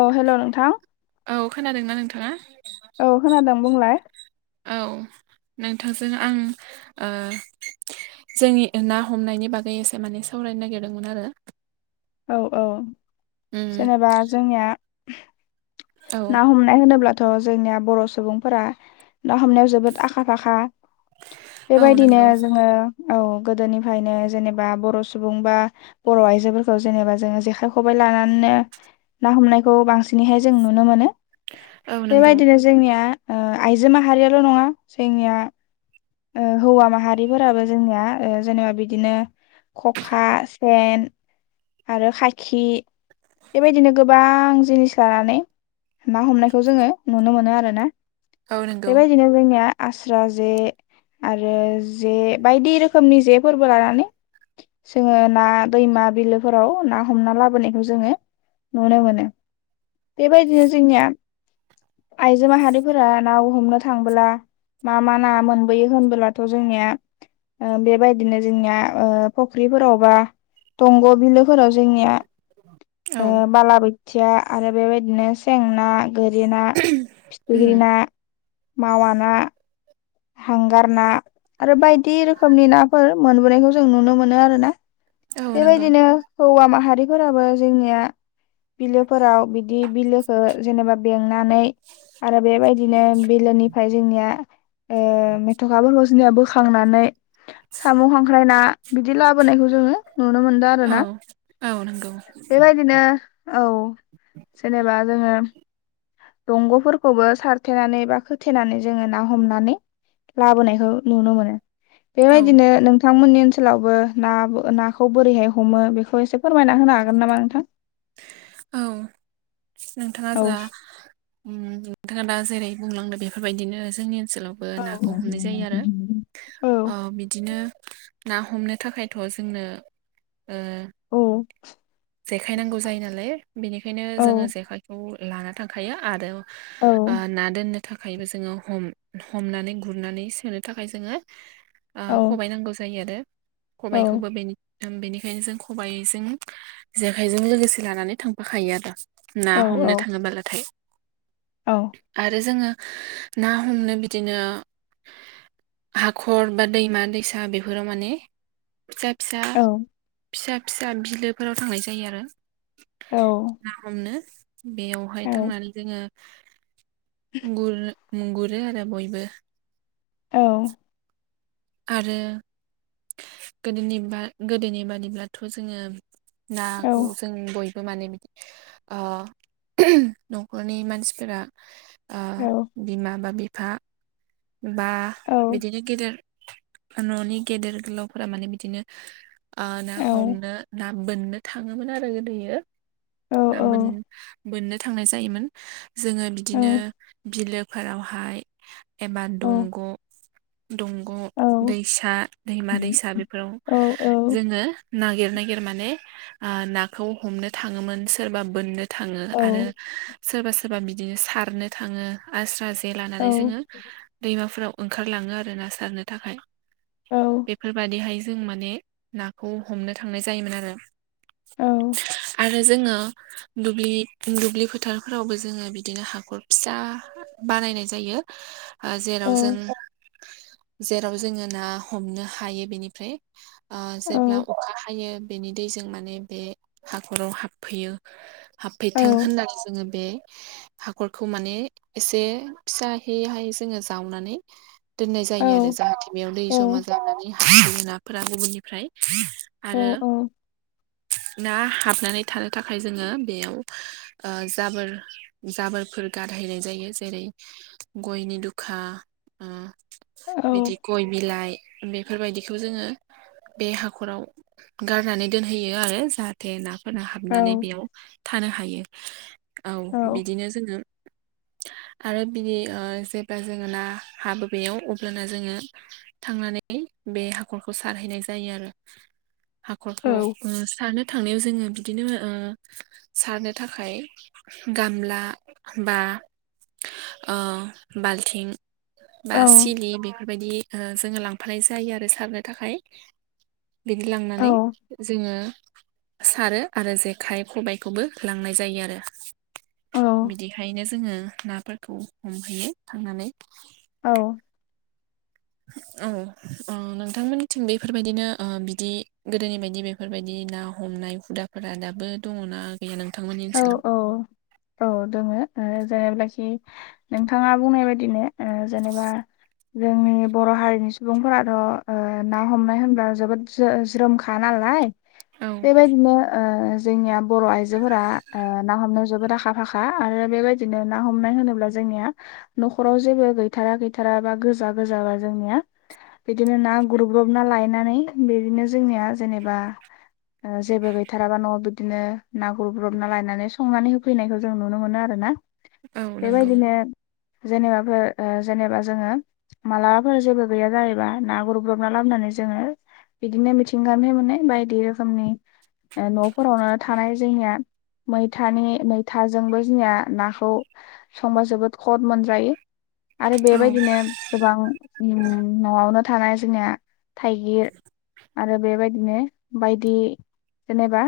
अ हेल' नोंथां। खोनादों ना नोंथाङा? औ खोनादों बुंलाय। औ नोंथांजों आं जोंनि ना हमनायनि बागैससे माने सावरायनो नागिरदोंमोन आरो औ औ उम जेनेबा जोंनिया औ ना हमनाय होनोब्लाथ' जोंनिया बर' सुबुंफोरा ना हमनायाव जोबोद आखा फाखा औ बेबायदिनो नंगौ जोङो औ गोदोनिफ्रायनो जेनेबा बर' सुबुं बा बर' आइजोफोरखौ जेनेबा जोङो जेखाइ खबायाइ लानानै ना हमनायखौ बांसिनैहाय जों नुनो मोनो औ नंगौ बेबायदिनो जोंनिया आइजो माहारियाल' नङा जोंनिया हौवा माहारिफोराबो जोंनिया जेनेबा बिदिनो खखा सेन आरो खाखि बेबायदिनो गोबां जिनिस लानानै ना हमनायखौ जोङो नुनो मोनो आरो ना। औ नंगौ बेबायदिनो जोंनिया आस्रा जे आरो जे बायदि रोखोमनि जेफोरबो लानानै जोङो ना दैमा बिलो फोराव ना हमना लाबोनायखौ जोङो नुनो मोनो। बेबायदिनो जोंनिया आइजो माहारिफोरा ना हमनो थांबोला मा मा ना मोनबोयो होनबोब्लाथ' जोंनिया ओ बेबायदिनो जोंनिया ओ फख्रिफोरावबा दंग' बिलोफोराव जोंनिया ओ औ बालाबोथिया आरो बेबायदिनो सें ना गोरि ना उम फिथिग्रि ना मावा ना हांगार ना आरो बायदि रोखोमनि नाफोर मोनबोनायखौ जों नुनो मोनो आरो ना। औ नंगौ बेबायदिनो हौवा माहारिफोराबो जोंनिया बिलोफोराव बिदि बिलोखो जेनेबा नानै आरो बेबायदिनो बिलोनिफ्राय जोंनिया ओ मेथ'खाफोरखौ जोंनिया बोखांनानै साम' खांख्राय ना बिदि लाबोनायखौ जोङो नुनो मोनदों आरो औ ना। औ नंगौ बेबायदिनो औ जेनेबा जोङो दंग'फोरखौबो सारथेनानै बा खोथेनानै जोङो ना हमनानै लाबोनायखौ नुनो मोनो औ बेबायदिनो नों थांमोननि ओनसोलावबो ना-नाखौ बोरैहाय हमो बेखौ एसे फोरमायना होनो हागोन नामा नोंथां? औ नोंथाङा औ जा नोंथाङा दा जेरै बुंलांदों बेफोरबायदिनो जोंनि सोलावबो नाखौ हमनाय जायो औ ओ बिदिनो ना हमनो थाखायथ' जोंनो ओ औ जेखाय नांगौ जायो नालाय बेनिखायनो औ जोङो जेखाइखौ लाना थांखायो आरो औ आ ना दोनो थाखायबो जोङो हम-हमनानै गुरनानै सोनो थाखाय जोङो ओ औ खबाय नांगौ जायो आरो औ खबाइखौबो बेनि ओम बेनिखायनो जों खबाइजों जेखाइजों लोगोसे लानानै थांफाखायो आरो। ना औ हमनो थाङोब्लाथाय औ आरो जोङो ना हमनो बिदिनो हाखर बा दैमा दैसा बेफोराव माने फिसा फिसा औ फिसा फिसा बिलोफोराव थांनाय जायो आरो औ ना हमनो बेयावहाय औ थांनानै जोङो गुर गुरो आरो बयबो औ आरो गोदोनि बा गोदोनि बादिब्लाथ' जोङो औ नाखौ जों बय बो माने बिदि ओ न'खरनि मानसिफोरा ओ औ बिमा बा बिफा बा औ औ बिदिनो गेदेर न'नि गेदेर गोलावफोरा माने बिदिनो ओ ना औ हमनो ना बोननो थाङोमोन आरो गोदोयो ना बोन बोननो थांनाय जायोमोन जोङो बिदिनो बिलोफोरावहाय एबा दंग' दंग' दैसा दैमा दैसा बेफोराव जोङो नागिर नागिर माने ओ नाखौ हमनो थाङोमोन सोरबा बोननो थाङो आरो सोरबा सोरबा बिदिनो सारनो थाङो आस्रा जे लानानै जोङो दैमाफोराव ओंखारलाङो आरो ना सारनो थाखाय बेफोरबादिहाय जों माने नाखौ हमनो थांनाय जायोमोन आरो। औ आरो जोङो दुब्लि दुब्लि फोथारफोरावबो जोङो बिदिनो हाखर फिसा बानायनाय जायो। ओ जेराव जों जेराव जोङो ना हमनो हायो बेनिफ्राय ओ जेब्ला अखा हायो बेनि दैजों माने बे हाखराव हाबफैयो हाबफैथों होननानै जोङो बे हाखरखौ माने एसे फिसा हहाय जोङो जावनानै दोननाय जायो आरो जाहाथे बेयाव दै जमा जानानै जाफोरा गुबुननिफ्राय आरो ना हाबनानै थानो थाखाय जोङो बेयाव जाबोर जाबोरफोर गारहायनाय जायो जेरै गयनि दुखा औ बिदि गय बिलाइ बेफोरबायदिखौ जोङो बे हाखराव गारनानै दोनहैयो आरो जाहाथे ना [unintelligible] औ हाबनानै बेयाव थानो हायो औ बिदिनो जोङो आरो बिदि उह जेब्ला जोङो ना हाबो बेयाव अब्लाना जोङो थांनानै बे हाखरखौ सारहैनाय जायो आरो हाखरखौ औ [unintelligible] थांनायाव जोङो बिदिनो उह सारनो थाखाय गामला बा उह बाल्थिं बा औ सिलि बेफोरबायदि उह जोङो लांफानाय जायो आरो सारनो थाखाय बिदि औ लांनानै जोङो सारो आरो जेखाइ खबायखौबो लांनाय जायो आरो औ बिदिहायनो जोङो नाफोरखौ हमहैयो थांनानै औ [inaudible] औ नोंथांमोननिथिं बेफोरबायदिनो उह बिदि गोदोनि बायदि बेफोरबायदि ना [unintelligible] [unintelligible] हुदाफोरा दाबो दङना गैया नोंथांमोननि औ ओनसोलाव औ औ दङो [unintelligible] नोंथाङा बुंनाय बायदिनो उह जेनेबा जोंनि बर' हारिनि सुबुंफोराथ' उह ना हमनाय होनब्ला जोबोद जो ज्रोमखाना औ बेबायदिनो उह जोंनिया बर' आइजोफोरा उह ना हमनो जबोद आखा फाखा आरो बेबायदिनो ना हमनाय होनोब्ला जोंनिया न'खराव जेबो गैथारा गैथारा गोजा गोजा बा जोंनिया बिदिनो ना गुरब्रबना लायनानै बिदिनो जोंनिया जेनेबा [inaudible] जेबो गैथाराबा न'आव बिदिनो ना [unintelligible] [unintelligible] लायनानै संनानै होफैनायखौ जों नुनो मोनो आरोना औ नंगौ बेबायदिनो जेनेबाफोर उह जेनेबा जोङो मालाबाफोर जेबो गैया जायोबा ना गुरब्रबना लाबोनानै जोङो बिदिनो मिथिंगानिफ्राय मोननाय बायदि रोखोमनि न'फोरावनो थानाय जोंनिया मैथानि मैथाजोंबो जोंनिया नाखौ संबा जोबोद खद मोनजायो आरो औ बेबायदिनो गोबां न'आवनो थानाय जोंनिया थाइगिर आरो बेबायदिनो बायदि जेनेबा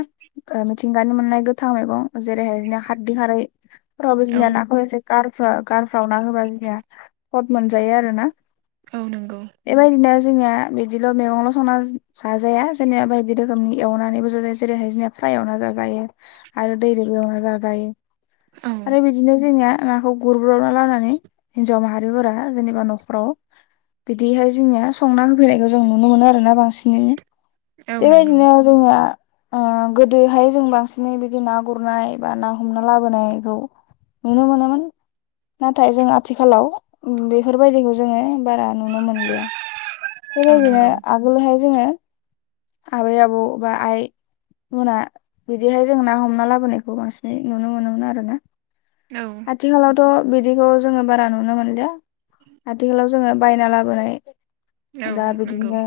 मिथिंगानि मोननाय [unintelligible] [unintelligible] मैगं जेरैहाय खारदै खारै फोरावबो औ जोंनिया नाखौ [unintelligible] गारफ्रा गारफ्राव ना होबा जोंहा खद मोनजायो आरो ना औ नंगौ जोंनिया बिदिल' मैगंल' संना जाजाया जोंनिया बायदि रोखोमनि एवनानैबो जाजायो जेरैहाय जोंहा फ्राय एवना जाजायो आरो दैजोंबो एवना जाजायो औ आरो बिदिनो जोंनिया नाखौ गुरब्रबना लानानै हिन्जाव माहारिफोरा जेनेबा न'खराव बिदिहाय जोंनिया संना होफैनायखौ जों नुनो मोनो आरोना बांसिनैनो औ नंगौ बेबायदिनो जोंङो उह गोदोहाय जों बांसिनै बिदि ना गुरनाय बा ना हमना लाबोनायखौ नुनो मोनोमोन। नाथाय जों आथिखालाव बेफोरबायदिखौ जोङो बारा नुनो मोनलिया औ बेबायदिनो नंगौ आगोलहाय जोङो आबै आबौ बा आइ मोना बिदिहाय जों ना हमना लाबोनायखौ बांसिनै नुनो मोनोमोन आरो ना। औ आथिखालाव थ'बिदिखौ जोङो बारा नुनो मोनलिया आथिखालाव जोङो बायना लाबोनाय औ दा नंगौ बिदिनो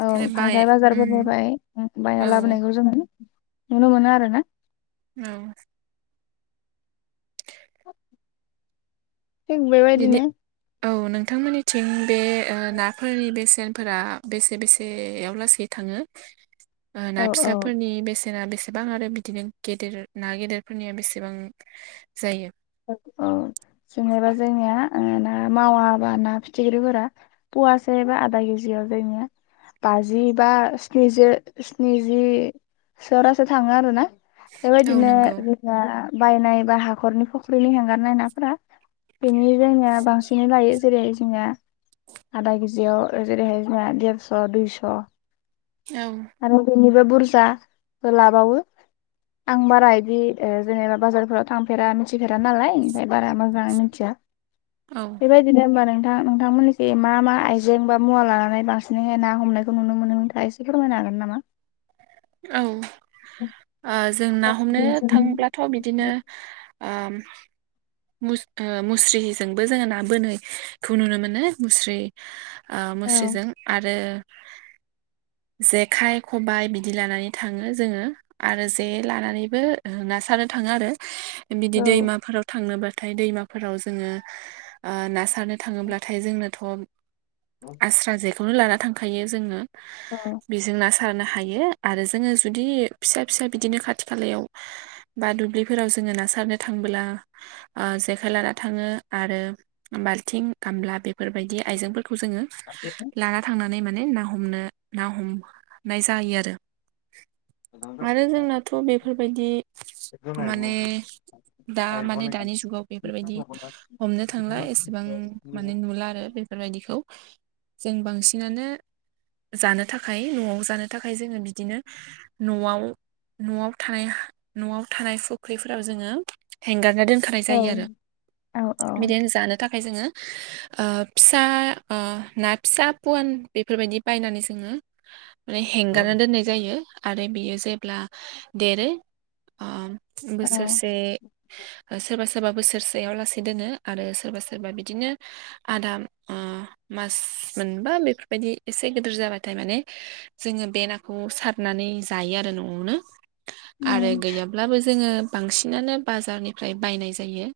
औ हाथ बाय थाइ उम बाजारफोरनिफ्राय बायना औ लाबोनायखौ जोङो नुनो मोनो आरो ना। औ। थिग बिदि बेबायदिनो औ नोंथांमोननिथिं बे नाफोरनि बेसेन फोरा बेसे बेसेयाव लासै थाङो ओ औ ना औ फिसाफोरनि बेसे ना बेसेबां आरो बिदिनो गेदेर ना गेदेरफोरनिया बेसेबां जायो? औ जेनेबा जों ओ ना मावा बा ना फिथिख्रिफोरा फवासेबा आदा केजियाव जोंनिया बाजि बा स्निजि स्निजि सो थाङो आरो ना। औ बेबायदिनो नंगौ जोंहा बायनाय बा हाखरनि फ जोलै हांगारनाय नाफोरा बेनि जोंनिया बांसिनै लायो जेरै जोंनिया। आदा केजियाव जेरै हाय जोहा देरस' दुयस'। औ। [unintelligible] बुरजासो लाबावो। आं बारा बिदि ओ जेनेबा बाजारफोराव थांफेरा मिथिफेरा नालाय बारा मोजाङै मिथिया औ बेबायदिनो ओमबा नों दा नोंथांमोननिखै मा मा आइजें बा मुवा लानानै बांसिनैहाय ना हमनायखौ नुनो मोनो नोंथाङा एसे फोरमायो हागोन नामा? औ ओ जों ना हमनो थांब्लाथ' बिदिनो ओम मुस मुस्रिजोंबो जोङो ना बोनायखौ नुनो मोनो मुस्रि ओ औ मुस्रिजों आरो जेखाइ खबाय बिदि लानानै थाङो जोङो आरो जे लानानैबो ना सारनो थाङो आरो बिदि औ दैमाफोराव थांनोबाथाय दैमाफोराव जोङो ओ ना सारनो थाङोब्लाथाय जोंनोथ' औ आस्रा जेखौनो लाना थांखायो जोंङो औ बेजों ना सा सारनो हायो आरो जोंङी जुदि फिसा, फिसा बिदिनो खाथि खालाव बा दुब्लिफीराव जों जोङो ना सारनो थांबोला ओ जेखाय लाना थाङो आरो बालथिं गामला बेफोरबायदि आयजें फोर खौ जोङो लाना थांनानै मा ने ना हमनो ना, हमनाय जायो आरो। आरो जोंनाथ' बेफोर बायदि माने दा माने दानि जुगाव बेफोरबायदि हमनो थांला एसेबांमाने नुला आरो बेफोरबायदिखौ। जों बांसिनानो जानो थाखाय न'आव जानो थाखाय जोङो बिदिनो न'आव न'आव थानाय न'आव थानाय फुख्रिफोराव जोङो हेंगारना दोनखानाय औ जायो आरो औ औ बिदिनो जानो था खाम जोङो ओ फिसा ओ ना फिसा पवान बेफोरबायदि बायनानै जोङो [unintelligible] माने हेंगारना दोननाय जायो आरो बियो जेब्ला देरो ओ बोसोरसे ओ सोर बा सोरबा बोसोरसेयाव लासै दोनो आरो सोरबा सोरबा बिदिनो आदा मा मास मोनबा बेफोरबायदि एसे गिदिर जाबाथाय माने जोङो बे नाखौ सारनानै जा [unintelligible] न'आवनो आरो गैयाब्लाबो जोंङो बांसिनानो बाजारनिफ्राय बायनाय जायो।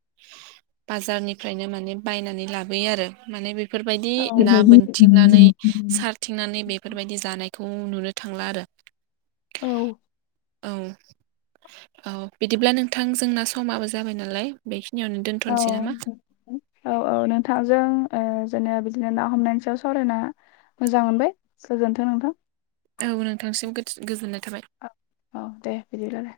बाजारनिफ्रायनो माने बायनानै लाबोयो आरो माने बे बेफोरबायदि ना बोनथिंनानै सारथिंनानै बेफोरबायदि जानाय- खौ नुनो थांला आरो। औ औ औ बिदिब्ला नोंथां जोंना समाबो जाबाय नालाय बे औ औ औ नोंथांजों ओ जेन बिदिनो ना हमनायनि सायाव सावरायना मोजां मोनबाय गोजोनथों नोंथां। औ नोंथांसिम गोजोननाय थाबाय औ दे बिदिब्लाय